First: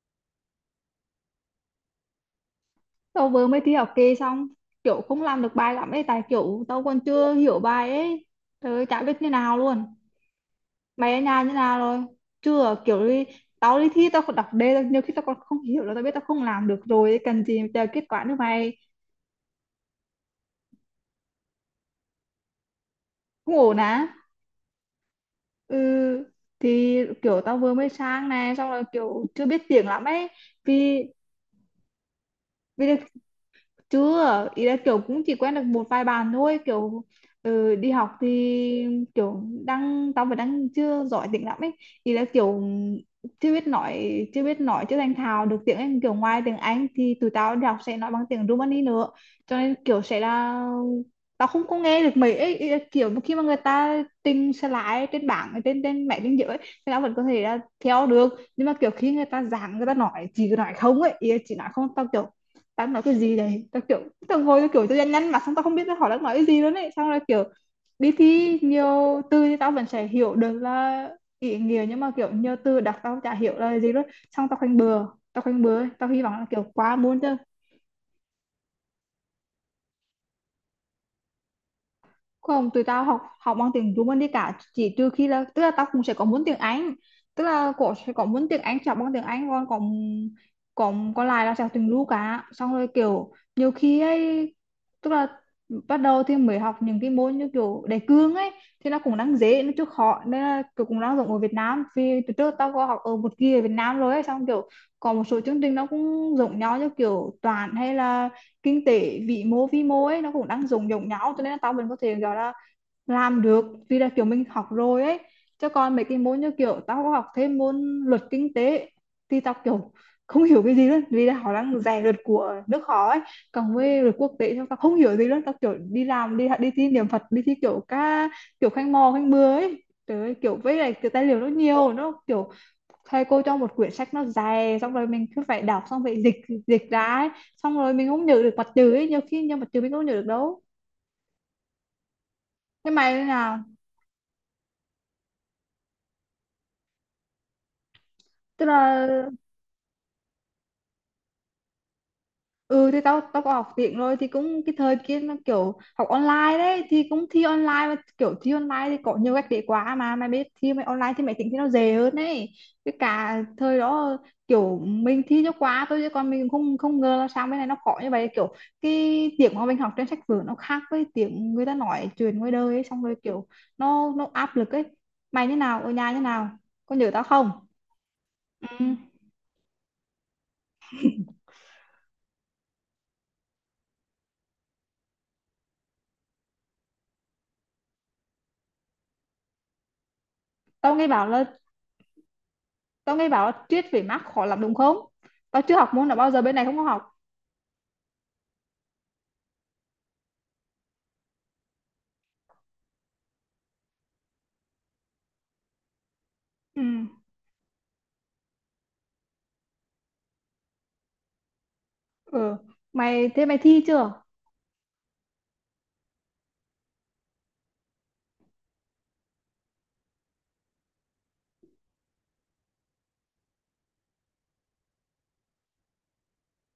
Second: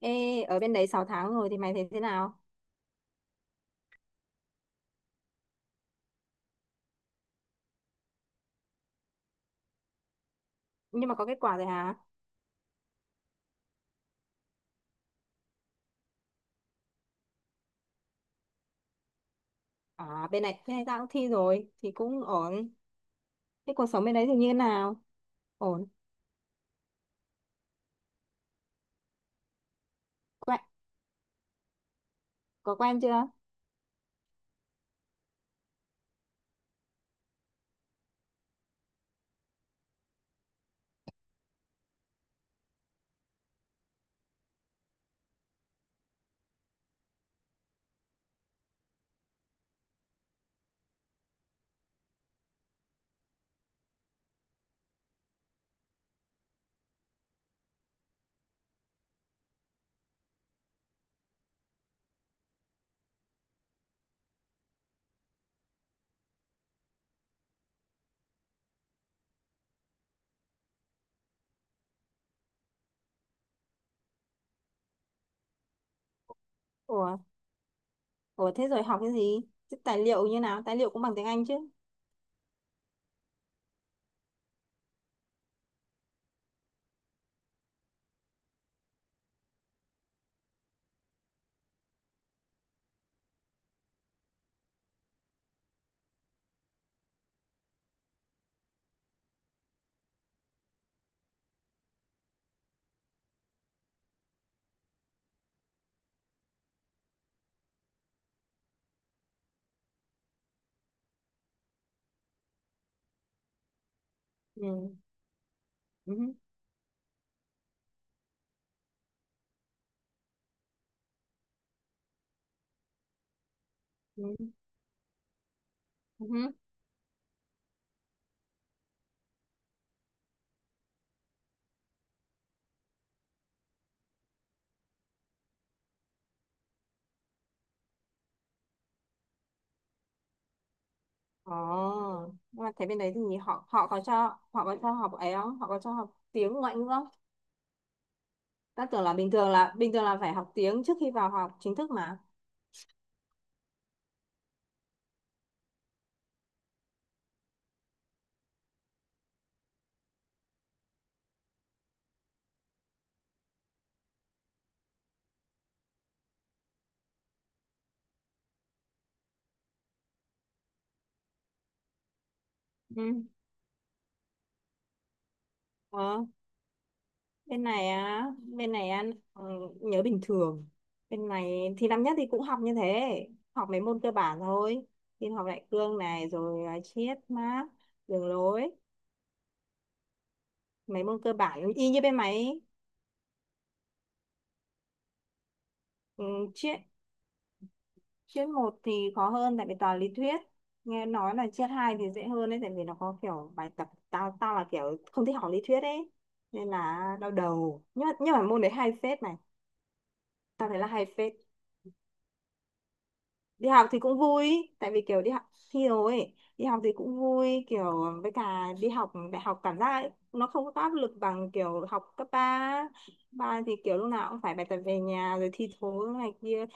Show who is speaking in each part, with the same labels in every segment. Speaker 1: Ê, ở bên đấy 6 tháng rồi thì mày thấy thế nào?
Speaker 2: Tao vừa mới thi học kỳ xong, kiểu không làm được bài lắm ấy, tại kiểu tao còn chưa hiểu bài ấy. Trời ơi, chả biết như nào luôn.
Speaker 1: Nhưng
Speaker 2: Mày
Speaker 1: mà
Speaker 2: ở
Speaker 1: có kết
Speaker 2: nhà như
Speaker 1: quả rồi
Speaker 2: nào
Speaker 1: hả?
Speaker 2: rồi? Chưa kiểu đi. Tao đi thi tao còn đọc đề nhiều khi tao còn không hiểu, là tao biết tao không làm được rồi ấy, cần gì chờ kết quả nữa mày.
Speaker 1: À, bên này tao cũng thi rồi, thì cũng ổn.
Speaker 2: Cũng
Speaker 1: Thế
Speaker 2: ổn
Speaker 1: cuộc sống bên
Speaker 2: á.
Speaker 1: đấy thì như thế nào?
Speaker 2: Ừ,
Speaker 1: Ổn.
Speaker 2: thì kiểu tao vừa mới sang này xong rồi kiểu chưa biết tiếng lắm ấy.
Speaker 1: Quen,
Speaker 2: vì
Speaker 1: có
Speaker 2: vì
Speaker 1: quen chưa?
Speaker 2: chưa, ý là kiểu cũng chỉ quen được một vài bạn thôi kiểu. Ừ, đi học thì kiểu đang tao vẫn đang chưa giỏi tiếng lắm ấy. Ý là kiểu chưa biết nói chưa thành thạo được tiếng Anh, kiểu ngoài tiếng Anh thì tụi tao đi học sẽ nói bằng tiếng Rumani nữa, cho nên kiểu sẽ là tao không có nghe được mấy ấy. Ý là kiểu khi mà người ta trình slide trên bảng, ở trên trên máy tính giữa ấy, thì tao vẫn có thể là theo được, nhưng mà kiểu khi người ta giảng, người ta nói chỉ nói không ấy, ý là chỉ nói không tao kiểu tao nói cái gì đấy tao kiểu tao ngồi tao kiểu tao nhăn mặt xong tao không biết tao hỏi đang nói cái gì nữa ấy, xong là kiểu đi thi nhiều từ thì tao vẫn sẽ hiểu được là ý nghĩa, nhưng mà kiểu nhiều từ đọc tao chả hiểu là gì luôn, xong tao khoanh bừa. Tao khoanh bừa tao hy vọng là kiểu quá
Speaker 1: Ủa,
Speaker 2: muốn chứ.
Speaker 1: ủa, thế rồi học cái gì? Thế tài liệu như nào? Tài liệu cũng bằng tiếng Anh chứ?
Speaker 2: Không, tụi tao học học bằng tiếng Trung Anh đi cả, chỉ trừ khi là, tức là tao cũng sẽ có muốn tiếng Anh, tức là cổ sẽ có muốn tiếng Anh sẽ học bằng tiếng Anh. Còn còn còn còn lại là sẽ học tiếng Lu cả, xong rồi kiểu nhiều khi ấy, tức là bắt đầu thì mới học những cái môn như kiểu đề cương ấy, thì nó cũng đang dễ, nó chưa khó, nên là kiểu cũng đang dùng ở Việt Nam, vì từ trước tao có học ở một kỳ ở Việt Nam rồi ấy, xong kiểu còn một số chương trình nó cũng giống nhau, như kiểu toán hay là kinh tế vĩ mô vi mô ấy, nó cũng đang dùng giống nhau cho nên là tao vẫn có thể gọi là làm được, vì là kiểu mình học
Speaker 1: Ừ.
Speaker 2: rồi ấy. Cho còn mấy cái
Speaker 1: Ừ.
Speaker 2: môn như kiểu tao có học thêm môn luật kinh tế thì tao kiểu không hiểu cái gì luôn, vì là họ đang rè luật của nước họ ấy. Còn với luật
Speaker 1: Ừ.
Speaker 2: quốc tế thì tao không hiểu gì luôn, tao kiểu đi làm, đi
Speaker 1: Ừ.
Speaker 2: đi thi niệm Phật, đi thi kiểu ca kiểu khanh mò khanh bừa ấy. Trời ơi, kiểu với lại cái tài liệu nó nhiều, nó kiểu thầy cô cho một quyển sách nó dày xong rồi mình cứ phải đọc xong phải dịch, dịch ra ấy. Xong rồi mình không nhớ được mặt chữ ấy, nhiều khi nhiều mặt chữ mình không nhớ được đâu.
Speaker 1: Ồ, nhưng mà thế
Speaker 2: Cái
Speaker 1: bên đấy
Speaker 2: mày thế
Speaker 1: thì
Speaker 2: nào?
Speaker 1: họ họ có cho học ấy không? Họ có cho học tiếng ngoại ngữ không?
Speaker 2: Tức
Speaker 1: Tao tưởng
Speaker 2: là
Speaker 1: là bình thường là phải học tiếng trước khi vào học chính thức mà.
Speaker 2: ừ, thì tao tao có học tiếng rồi, thì cũng cái thời kia nó kiểu học online đấy, thì cũng thi online, mà kiểu thi online thì có nhiều cách để quá mà mày biết, thi mày online thì mày tính thì nó dễ hơn đấy. Cái cả thời đó kiểu mình thi cho quá thôi, chứ còn mình không không ngờ là sao cái này nó khó như vậy. Kiểu cái tiếng mà mình học trên sách vở nó khác với tiếng người ta nói chuyện ngoài đời ấy, xong rồi
Speaker 1: Ừ.
Speaker 2: kiểu nó áp lực ấy. Mày như nào, ở nhà như
Speaker 1: Ờ.
Speaker 2: nào, có nhớ tao không?
Speaker 1: bên này á bên
Speaker 2: Ừ.
Speaker 1: này á ừ, nhớ bình thường. Bên này thì năm nhất thì cũng học như thế, học mấy môn cơ bản thôi: tin học đại cương này, rồi à, triết Mác, đường lối,
Speaker 2: Tao
Speaker 1: mấy
Speaker 2: nghe
Speaker 1: môn
Speaker 2: bảo
Speaker 1: cơ
Speaker 2: là,
Speaker 1: bản y như bên máy.
Speaker 2: tao nghe bảo là triết về Marx khó lắm đúng không? Tao chưa học môn nào
Speaker 1: Ừ,
Speaker 2: bao giờ, bên này không
Speaker 1: triết
Speaker 2: có học.
Speaker 1: triết một thì khó hơn tại vì toàn lý thuyết. Nghe nói là triết hai thì dễ hơn đấy, tại vì nó có kiểu bài tập. Tao tao là kiểu không thích học lý thuyết ấy, nên
Speaker 2: Ừ.
Speaker 1: là đau đầu. Nhưng mà môn đấy hay phết này, tao thấy là hay phết.
Speaker 2: Ừ. Mày thế mày
Speaker 1: Đi
Speaker 2: thi
Speaker 1: học thì cũng
Speaker 2: chưa?
Speaker 1: vui, tại vì kiểu đi học thi rồi ấy, đi học thì cũng vui kiểu. Với cả đi học đại học cảm giác ấy, nó không có áp lực bằng kiểu học cấp ba. Ba thì kiểu lúc nào cũng phải bài tập về nhà, rồi thi thố này kia.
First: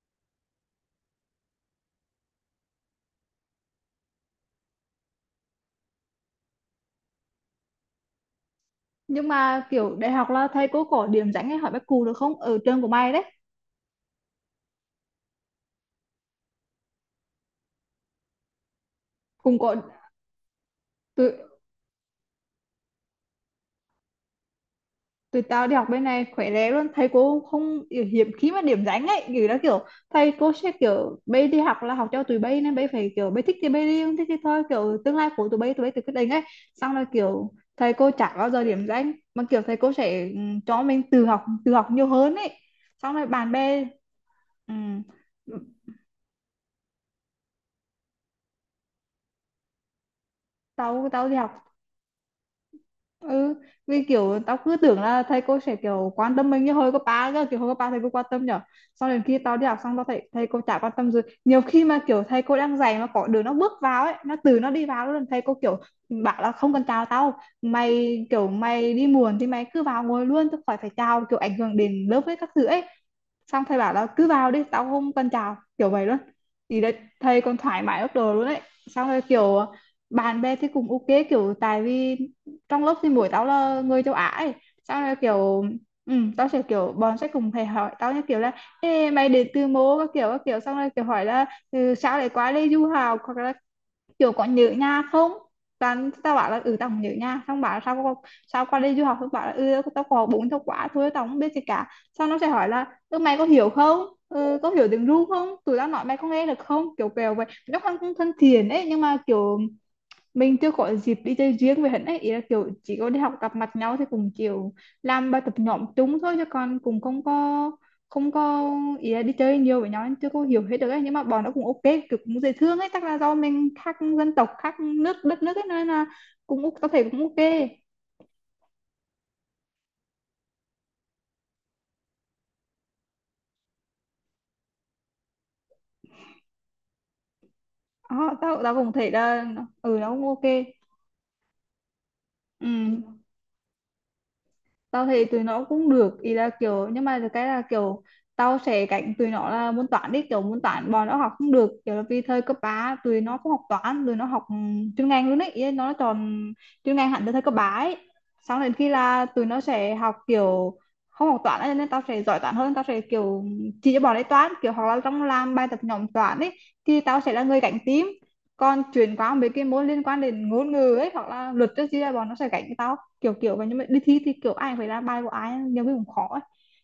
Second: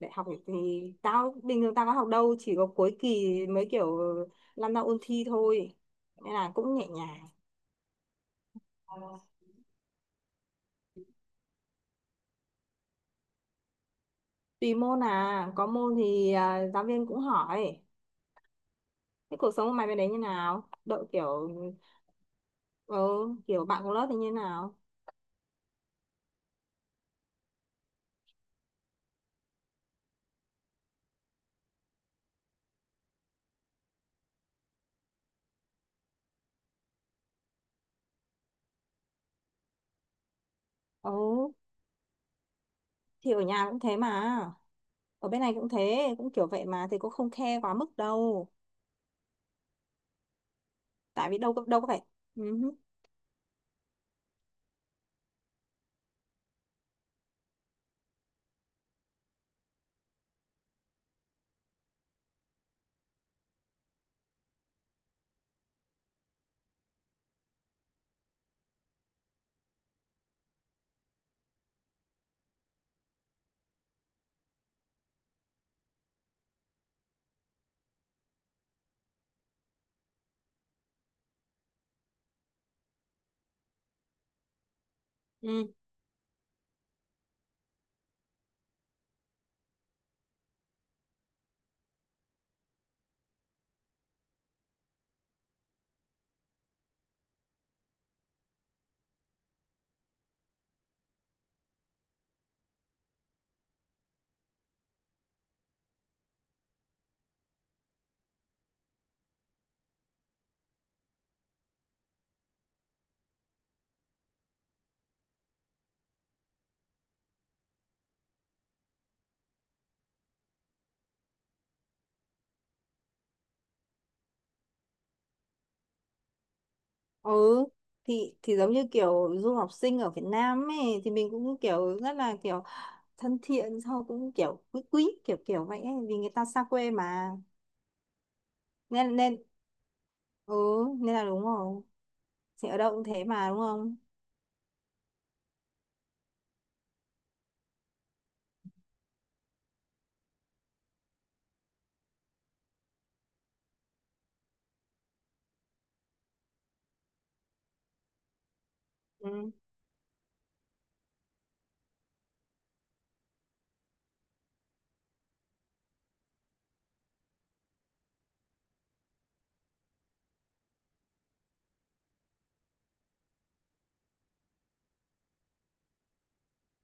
Speaker 1: Đại học thì tao bình thường tao có học đâu, chỉ có cuối kỳ mới kiểu lăn ra ôn thi thôi, nên là cũng nhẹ nhàng.
Speaker 2: Nhưng mà kiểu đại học là thầy cô có điểm danh hay hỏi bác cụ được không? Ở trường của mày đấy.
Speaker 1: Tùy môn à, có môn thì à, giáo viên cũng hỏi. Thế cuộc
Speaker 2: Cùng
Speaker 1: sống của
Speaker 2: có
Speaker 1: mày bên đấy như nào đội
Speaker 2: từ
Speaker 1: kiểu, ờ, kiểu bạn cùng lớp thì như nào?
Speaker 2: tụi tao đi học bên này khỏe lé luôn, thầy cô không kiểu hiếm khi mà điểm danh ấy, kiểu đó kiểu thầy cô sẽ kiểu bây đi học là học cho tụi bây, nên bây phải kiểu bây thích thì bây đi, không thích thì thôi, kiểu tương lai của tụi bây tự quyết định ấy. Xong rồi kiểu thầy cô chả bao giờ điểm danh, mà kiểu thầy cô sẽ, ừ, cho mình tự học,
Speaker 1: Ừ,
Speaker 2: tự học nhiều hơn ấy. Xong rồi
Speaker 1: thì ở
Speaker 2: bạn
Speaker 1: nhà cũng
Speaker 2: bè,
Speaker 1: thế mà.
Speaker 2: ừ,
Speaker 1: Ở bên này cũng thế, cũng kiểu vậy mà, thì cũng không khe quá mức đâu.
Speaker 2: tao tao
Speaker 1: Tại
Speaker 2: đi
Speaker 1: vì đâu
Speaker 2: học.
Speaker 1: có, đâu có phải. Ừ.
Speaker 2: Ừ, vì kiểu tao cứ tưởng là thầy cô sẽ kiểu quan tâm mình như hồi cấp ba cơ, kiểu hồi cấp ba thầy cô quan tâm nhở. Sau đến khi tao đi học xong, tao thấy thầy cô chả quan tâm gì, nhiều khi mà kiểu thầy cô đang dạy mà có đứa nó bước vào ấy, nó từ nó đi vào luôn, thầy cô kiểu bảo là không cần chào tao mày, kiểu mày đi muộn thì mày cứ vào ngồi luôn, tao khỏi phải chào, kiểu ảnh hưởng đến lớp với các thứ ấy. Xong thầy bảo là cứ vào đi, tao không cần chào, kiểu vậy luôn. Thì đấy, thầy còn thoải mái ốc đồ luôn đấy. Xong rồi kiểu bạn bè thì cũng ok, kiểu tại vì trong lớp thì buổi tao là người châu Á ấy. Sao là kiểu
Speaker 1: Ừ.
Speaker 2: ừ, tao sẽ kiểu bọn sẽ cùng thầy hỏi tao như kiểu là ê, mày đến từ mô các kiểu các kiểu, xong rồi kiểu hỏi là ừ, sao lại qua đây du học, hoặc là kiểu có nhớ nhà không. Toàn tao bảo là ừ tao không nhớ nhà, xong bảo là sao qua đây du học, xong bảo là ừ tao có 4 tháng quá thôi tao không biết gì cả. Xong nó sẽ hỏi là ừ, mày có hiểu không, ừ, có hiểu tiếng ru không, tụi tao nói mày có nghe được không, kiểu kiểu vậy. Nó không thân thiện ấy, nhưng mà kiểu mình chưa có dịp đi chơi riêng với hắn ấy, ý là kiểu chỉ có đi học gặp mặt nhau thì cùng kiểu làm bài tập nhóm chung thôi, chứ còn cùng không có ý là đi chơi nhiều với nhau, nên chưa có hiểu hết được ấy. Nhưng mà bọn nó cũng ok, kiểu cũng dễ thương ấy, chắc là do mình khác dân tộc khác nước đất nước ấy, nên là cũng tao thấy cũng
Speaker 1: Ừ.
Speaker 2: ok.
Speaker 1: Thì giống như kiểu du học sinh ở Việt Nam ấy, thì mình cũng kiểu rất là kiểu thân thiện, sau cũng kiểu quý quý kiểu kiểu vậy ấy, vì người ta xa quê mà.
Speaker 2: Ờ, tao tao cũng thấy
Speaker 1: Nên nên
Speaker 2: là ừ nó cũng ok.
Speaker 1: ừ, nên là đúng rồi.
Speaker 2: Ừ,
Speaker 1: Thì ở đâu cũng thế mà, đúng không?
Speaker 2: tao thấy tụi nó cũng được, ý là kiểu nhưng mà cái là kiểu tao sẽ cạnh tụi nó là môn toán đi, kiểu môn toán bọn nó học không được, kiểu là vì thời cấp 3 tụi nó không học toán, tụi nó học ừ, chuyên ngành luôn ấy, ý là nó chọn chuyên ngành hẳn từ thời cấp 3 ấy. Xong đến khi là tụi
Speaker 1: Ừ.
Speaker 2: nó sẽ học kiểu không học toán ấy, nên tao sẽ giỏi toán hơn, tao sẽ kiểu chỉ cho bọn ấy toán, kiểu hoặc là trong làm bài tập nhóm toán ấy thì tao sẽ là người cạnh tím. Còn chuyển qua mấy cái môn liên quan đến ngôn ngữ ấy hoặc là luật chứ, bọn nó sẽ cạnh tao kiểu kiểu vậy. Nhưng mà đi thi thì kiểu ai phải ra bài của ai nhiều khi cũng khó ấy.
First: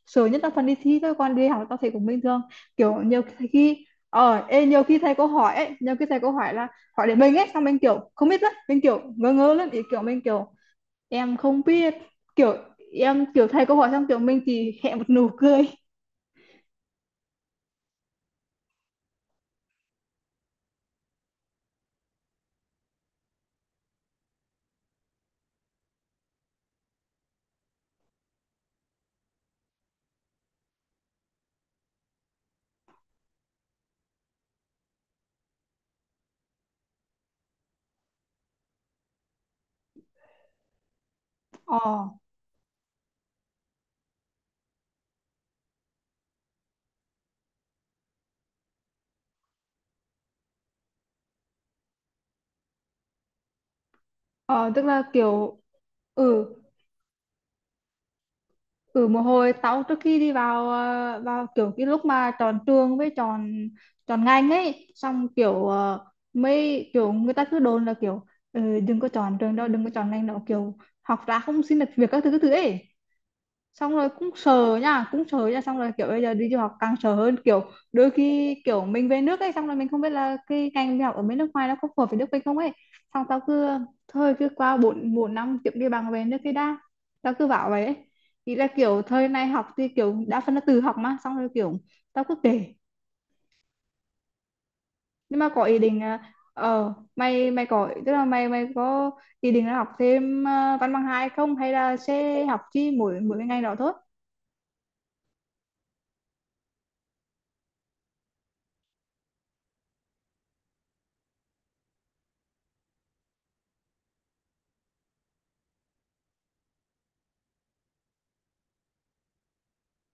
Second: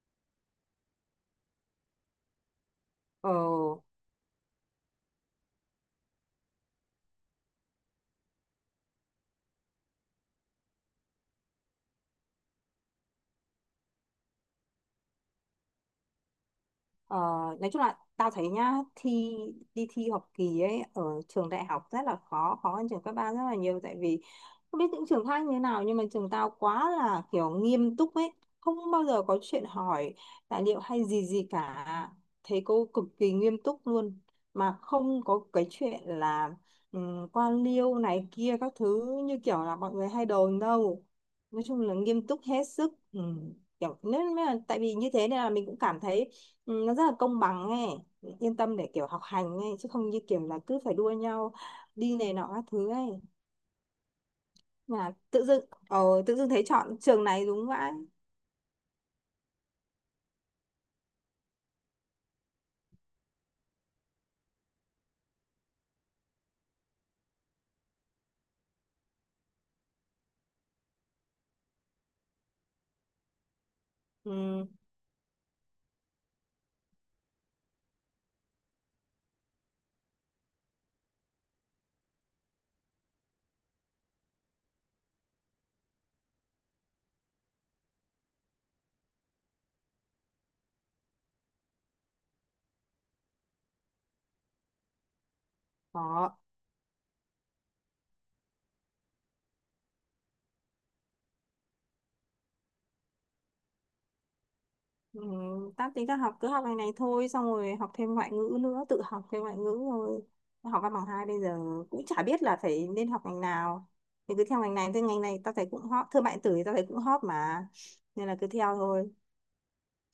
Speaker 2: Sợ nhất là phần đi thi thôi, còn đi học là tao thấy cũng bình thường. Kiểu nhiều
Speaker 1: Ừ.
Speaker 2: khi nhiều khi thầy cô hỏi ấy, nhiều khi thầy cô hỏi là hỏi để mình ấy, xong mình kiểu không biết lắm, mình kiểu ngơ ngơ lắm ý, kiểu mình kiểu em không biết, kiểu em kiểu thầy cô hỏi xong kiểu mình chỉ hẹ một nụ cười.
Speaker 1: Ờ, nói chung là tao thấy nhá, đi thi học kỳ ấy ở trường đại học rất là khó khó hơn trường cấp ba rất là nhiều. Tại vì không biết những trường khác như thế nào, nhưng mà trường tao quá là kiểu nghiêm túc ấy, không bao giờ có chuyện hỏi tài liệu hay gì gì cả, thầy cô cực kỳ nghiêm túc luôn, mà không có cái chuyện là quan liêu này kia các thứ như kiểu là mọi người hay đồn đâu. Nói
Speaker 2: ờ
Speaker 1: chung là nghiêm túc hết sức. Ừ, kiểu nên là tại vì như thế nên là mình cũng cảm thấy, ừ, nó rất là công bằng ấy, yên tâm để kiểu học hành ấy, chứ không như kiểu là cứ phải đua nhau đi này nọ các thứ ấy.
Speaker 2: ờ Tức là
Speaker 1: Mà tự
Speaker 2: kiểu
Speaker 1: dưng tự dưng
Speaker 2: ừ
Speaker 1: thấy chọn trường này đúng vậy.
Speaker 2: ừ một hồi tao trước khi đi vào vào kiểu cái lúc mà chọn trường với chọn chọn ngành ấy, xong kiểu mấy kiểu người ta cứ đồn là kiểu "Ừ, đừng có chọn trường đó, đừng có chọn ngành đó, kiểu học ra không xin được việc các thứ các thứ" ấy. Xong rồi cũng
Speaker 1: Ừ,
Speaker 2: sợ nha, cũng sợ nha, xong rồi kiểu bây giờ đi du học càng sợ hơn, kiểu đôi khi kiểu mình về nước ấy, xong rồi mình không biết là cái ngành mình học ở bên nước ngoài nó có phù hợp với nước mình không ấy. Xong tao cứ thôi cứ qua bốn bốn năm kiếm đi bằng về nước cái đã, tao cứ bảo vậy ấy. Ý là kiểu thời này học thì kiểu đa phần là tự học mà, xong rồi kiểu tao cứ kể nhưng mà có ý định là,
Speaker 1: có.
Speaker 2: mày mày có, tức là mày mày có ý định là học thêm văn bằng hai không, hay là sẽ học chỉ mỗi mỗi cái ngành đó thôi?
Speaker 1: Ừ, tao tính tao học cứ học này này thôi, xong rồi học thêm ngoại ngữ nữa, tự học thêm ngoại ngữ rồi. Tao học văn bằng hai bây giờ cũng chả biết là phải nên học ngành nào, thì cứ theo ngành này, thì ngành này tao thấy cũng hot, thương mại điện tử thì tao thấy cũng hot mà, nên là cứ theo thôi.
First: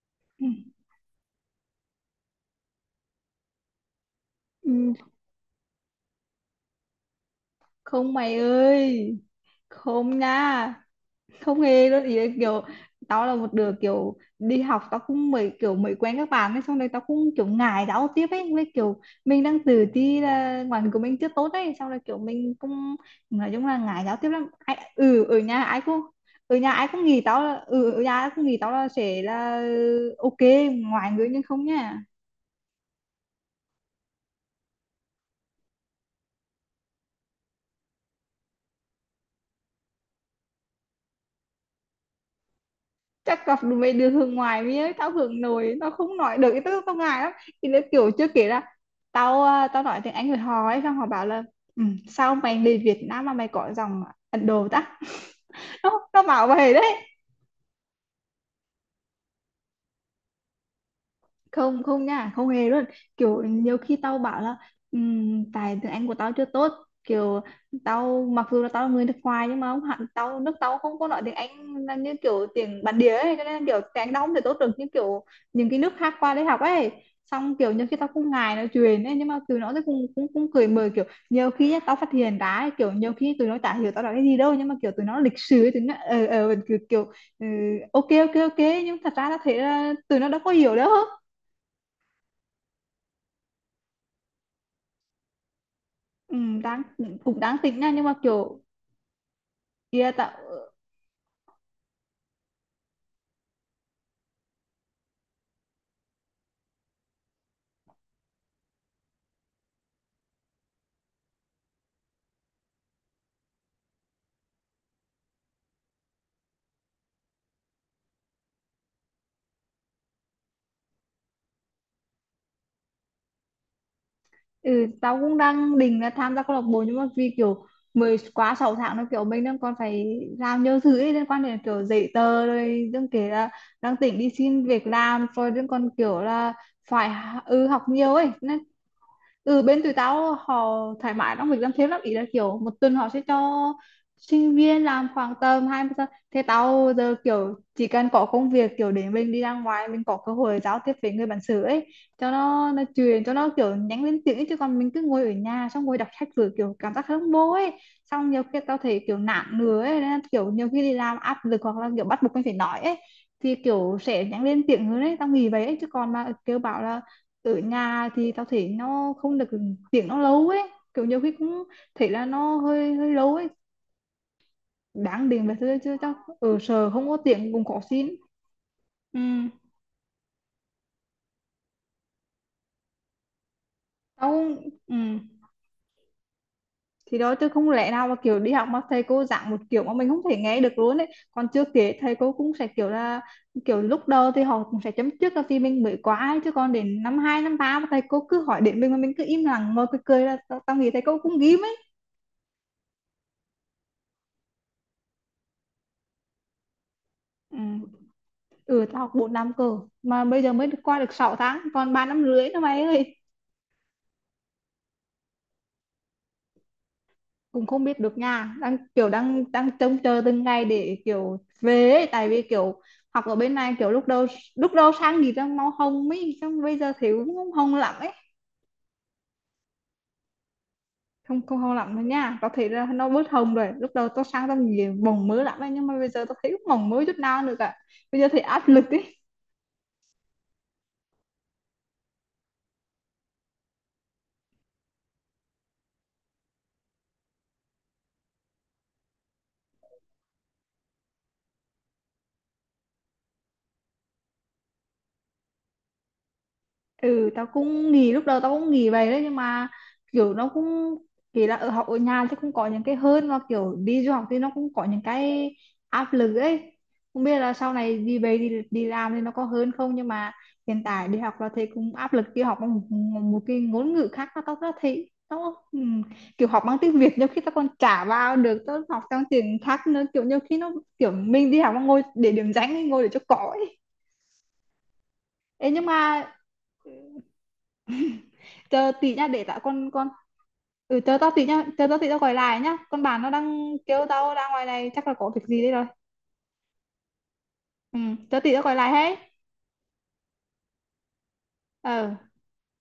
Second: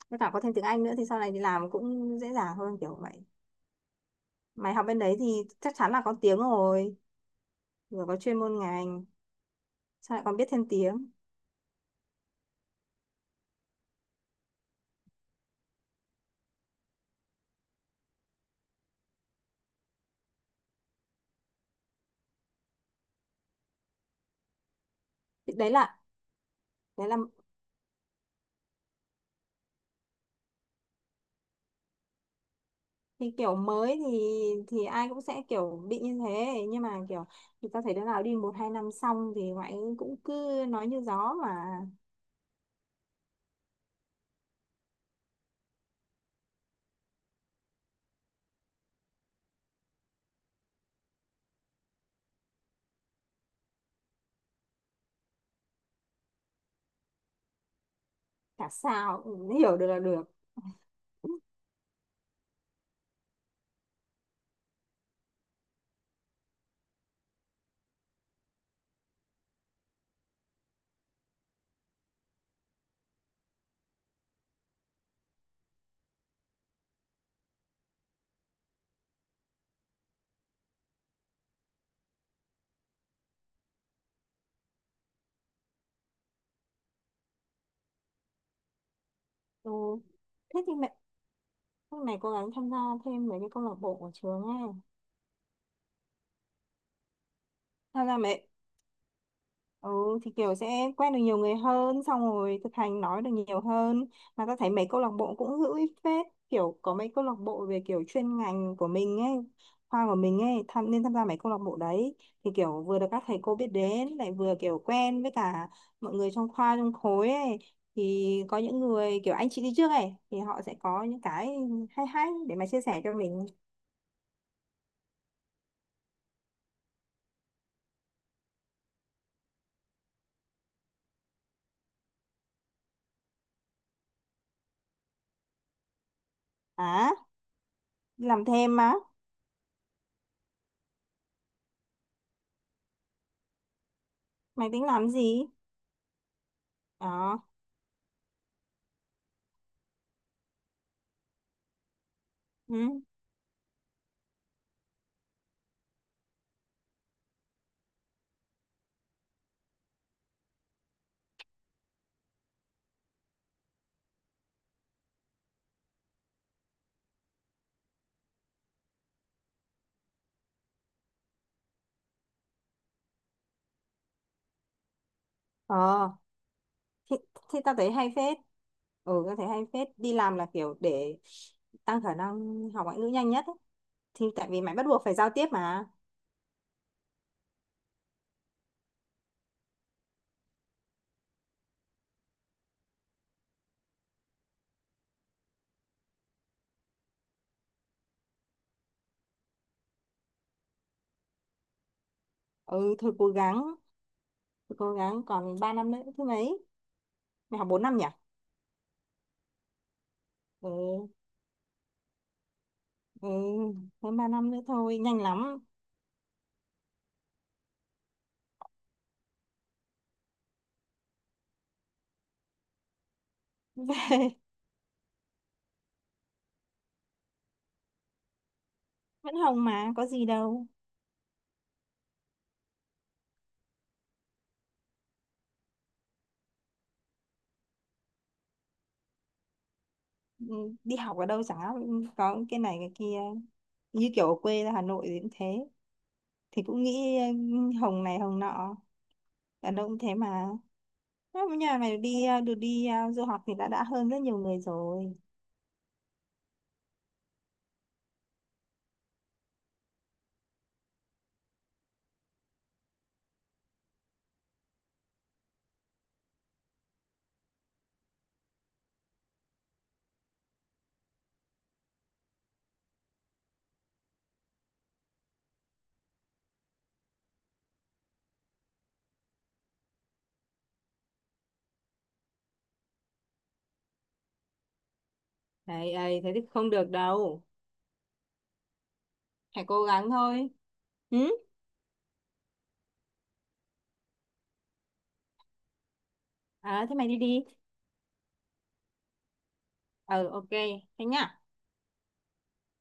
Speaker 1: Với cả có
Speaker 2: Ừ.
Speaker 1: thêm tiếng Anh nữa thì sau này đi làm cũng dễ dàng hơn kiểu vậy. Mày học
Speaker 2: Ừ.
Speaker 1: bên đấy thì chắc chắn là có tiếng rồi, vừa
Speaker 2: Không
Speaker 1: có
Speaker 2: mày
Speaker 1: chuyên môn ngành,
Speaker 2: ơi,
Speaker 1: sao
Speaker 2: không
Speaker 1: lại còn biết thêm
Speaker 2: nha,
Speaker 1: tiếng.
Speaker 2: không hề luôn. Ý là kiểu tao là một đứa kiểu đi học, tao cũng mới kiểu mới quen các bạn ấy, xong rồi tao cũng kiểu ngại giao tiếp ấy, với kiểu mình đang tự ti là ngoại của mình chưa tốt ấy, xong rồi kiểu mình cũng nói chung là ngại giao tiếp lắm. Ai, ừ ở
Speaker 1: Thì
Speaker 2: nhà
Speaker 1: đấy
Speaker 2: ai
Speaker 1: là
Speaker 2: cũng ở nhà ai cũng
Speaker 1: đấy là
Speaker 2: nghĩ tao là ừ ở nhà ai cũng nghĩ tao là sẽ là ok ngoại ngữ, nhưng không nha.
Speaker 1: thì kiểu mới, thì ai cũng sẽ kiểu bị như thế, nhưng mà kiểu thì tao thấy đứa nào đi một hai năm xong thì ngoại ngữ cũng cứ nói như gió mà.
Speaker 2: Chắc gặp được mấy đứa hướng ngoài với tao hướng nội, nó không nói được cái tức tao ngại lắm. Thì nó kiểu chưa kể là tao tao nói tiếng Anh với họ ấy, xong họ bảo là "Ừ, sao mày đi Việt Nam mà mày có dòng Ấn Độ ta?" Nó bảo vậy đấy.
Speaker 1: Chả sao, cũng hiểu được là được.
Speaker 2: Không không nha, không hề luôn. Kiểu nhiều khi tao bảo là tại tiếng Anh của tao chưa tốt, kiểu tao mặc dù là tao là người nước ngoài nhưng mà không hẳn, tao nước tao không có nói tiếng Anh là như kiểu tiếng bản địa ấy, cho nên là kiểu tiếng Anh tao không thể tốt được như kiểu những cái nước khác qua đây học ấy". Xong kiểu nhiều khi tao cũng ngại nói chuyện ấy, nhưng mà tụi nó thì cũng cũng cũng cười mời kiểu, nhiều khi nhá, tao phát hiện ra ấy, kiểu nhiều khi tụi nó chả hiểu tao nói cái gì đâu, nhưng mà kiểu tụi nó lịch sự ấy, tụi nó kiểu, kiểu ừ, ok ok ok, nhưng thật ra tao thấy
Speaker 1: Ừ.
Speaker 2: là tụi nó đâu có
Speaker 1: Thế
Speaker 2: hiểu
Speaker 1: thì
Speaker 2: đâu.
Speaker 1: mẹ lúc này cố gắng tham gia thêm mấy cái câu lạc bộ của trường ấy,
Speaker 2: Ừ, đang cũng đang tính nha, nhưng
Speaker 1: tham
Speaker 2: mà
Speaker 1: gia mấy.
Speaker 2: kiểu kia
Speaker 1: Ừ thì
Speaker 2: tao
Speaker 1: kiểu sẽ quen được nhiều người hơn, xong rồi thực hành nói được nhiều hơn. Mà ta thấy mấy câu lạc bộ cũng hữu ích phết, kiểu có mấy câu lạc bộ về kiểu chuyên ngành của mình ấy, khoa của mình ấy, tham nên tham gia mấy câu lạc bộ đấy, thì kiểu vừa được các thầy cô biết đến, lại vừa kiểu quen với cả mọi người trong khoa trong khối ấy, thì có những người kiểu anh chị đi trước ấy thì họ sẽ có những cái hay hay để mà chia sẻ cho mình.
Speaker 2: ừ, tao cũng đang định là tham gia câu lạc bộ, nhưng mà vì kiểu mới quá 6 tháng, nó kiểu mình đang còn phải làm nhiều thứ ấy, liên quan đến kiểu giấy tờ, rồi đừng kể là đang tính đi xin việc làm, rồi đừng còn kiểu là phải
Speaker 1: À,
Speaker 2: ừ, học nhiều ấy.
Speaker 1: làm thêm á?
Speaker 2: Ừ bên tụi tao họ thoải mái trong việc làm thêm lắm, ý là kiểu một tuần họ sẽ cho sinh
Speaker 1: Mày
Speaker 2: viên
Speaker 1: tính
Speaker 2: làm
Speaker 1: làm
Speaker 2: khoảng
Speaker 1: gì?
Speaker 2: tầm 20 giờ. Thế tao giờ
Speaker 1: Ờ.
Speaker 2: kiểu chỉ cần có công việc kiểu để mình đi ra ngoài, mình có cơ hội giao tiếp với người bản xứ ấy, cho nó
Speaker 1: Ừ.
Speaker 2: truyền cho nó, kiểu nhắn lên tiếng ấy. Chứ còn mình cứ ngồi ở nhà xong ngồi đọc sách vừa kiểu cảm giác không vô ấy. Xong nhiều khi tao thấy kiểu nản nữa ấy, nên là kiểu nhiều khi đi làm áp lực hoặc là kiểu bắt buộc mình phải nói ấy, thì kiểu sẽ nhắn lên tiếng hơn ấy, tao nghĩ vậy ấy. Chứ còn mà kêu bảo là ở nhà thì tao thấy nó không được, tiếng nó lâu ấy, kiểu nhiều khi cũng thấy là nó hơi hơi lâu ấy, đáng điện về thôi. Chứ
Speaker 1: Ờ,
Speaker 2: tao ở sở không
Speaker 1: thì,
Speaker 2: có tiếng
Speaker 1: thì
Speaker 2: cũng
Speaker 1: tao
Speaker 2: khó
Speaker 1: thấy hay
Speaker 2: xin.
Speaker 1: phết.
Speaker 2: Ừ
Speaker 1: Ừ, tao thấy hay phết, đi làm là kiểu để tăng khả năng học ngoại ngữ nhanh nhất ấy, thì
Speaker 2: tao
Speaker 1: tại vì mày bắt
Speaker 2: ừ
Speaker 1: buộc phải giao tiếp mà.
Speaker 2: thì đó, chứ không lẽ nào mà kiểu đi học mà thầy cô giảng một kiểu mà mình không thể nghe được luôn ấy. Còn chưa kể thầy cô cũng sẽ kiểu là kiểu lúc đầu thì họ cũng sẽ chấm trước là vì mình mới quá ấy, chứ còn đến năm hai năm ba mà thầy cô cứ hỏi đến mình mà mình cứ im lặng ngồi cười cười là tao nghĩ thầy cô cũng ghim ấy.
Speaker 1: Ừ, thôi cố gắng, thôi cố gắng, còn 3 năm nữa thứ mấy?
Speaker 2: Ừ
Speaker 1: Mày học 4 năm nhỉ?
Speaker 2: ừ tao học 4 năm cơ, mà bây giờ mới được qua
Speaker 1: Ừ.
Speaker 2: được 6 tháng, còn 3 năm rưỡi nữa mày ơi.
Speaker 1: Ừ. Hơn 3 năm nữa thôi, nhanh lắm.
Speaker 2: Cũng không biết được, nhà đang kiểu đang đang trông chờ từng ngày để kiểu về ấy. Tại vì kiểu học ở bên này kiểu lúc đầu sang thì đang mau hồng ấy, xong bây giờ thì cũng không hồng lắm ấy.
Speaker 1: Vẫn hồng mà có gì đâu.
Speaker 2: Không không hồng lắm đâu nha, có thể là nó bớt hồng rồi, lúc đầu tao sang tao nhìn bồng mới lắm ấy, nhưng mà bây giờ tao thấy cũng bồng mới chút nào nữa cả, bây giờ thì áp lực ấy.
Speaker 1: Ừ, đi học ở đâu chẳng có cái này cái kia, như kiểu ở quê ra Hà Nội thì cũng thế, thì cũng nghĩ ừ, hồng này hồng nọ, đàn ông cũng thế mà. Nếu mà nhà mày được đi du học thì đã hơn rất nhiều người rồi.
Speaker 2: Ừ tao cũng nghỉ, lúc đầu tao cũng nghỉ vậy đấy, nhưng mà kiểu nó cũng kỳ là ở học ở nhà chứ cũng có những cái hơn, mà kiểu đi du học thì nó cũng có những cái áp lực ấy, không biết là sau này đi về đi đi làm thì nó có hơn không. Nhưng mà hiện tại đi học là thấy cũng áp lực, đi học bằng một cái ngôn ngữ khác, nó tao nó thấy nó kiểu học bằng tiếng Việt nhiều khi tao còn chả vào được, tao học trong tiếng khác nữa kiểu nhiều khi nó kiểu mình đi học mà ngồi để điểm danh ấy, ngồi để cho có ấy. Ê, nhưng
Speaker 1: Ấy ấy
Speaker 2: mà
Speaker 1: thế thì không được đâu,
Speaker 2: chờ tí nha, để tao
Speaker 1: hãy cố
Speaker 2: con.
Speaker 1: gắng thôi.
Speaker 2: Ừ chờ
Speaker 1: Ừ?
Speaker 2: tao tí nhá, chờ tao tí tao gọi lại nhá, con bạn nó đang kêu tao ra ngoài này chắc là có việc gì đấy rồi.
Speaker 1: À, thế mày đi đi.
Speaker 2: Ừ chờ tí tao gọi lại hết.
Speaker 1: Ờ, ok. Thế nhá.
Speaker 2: Ừ.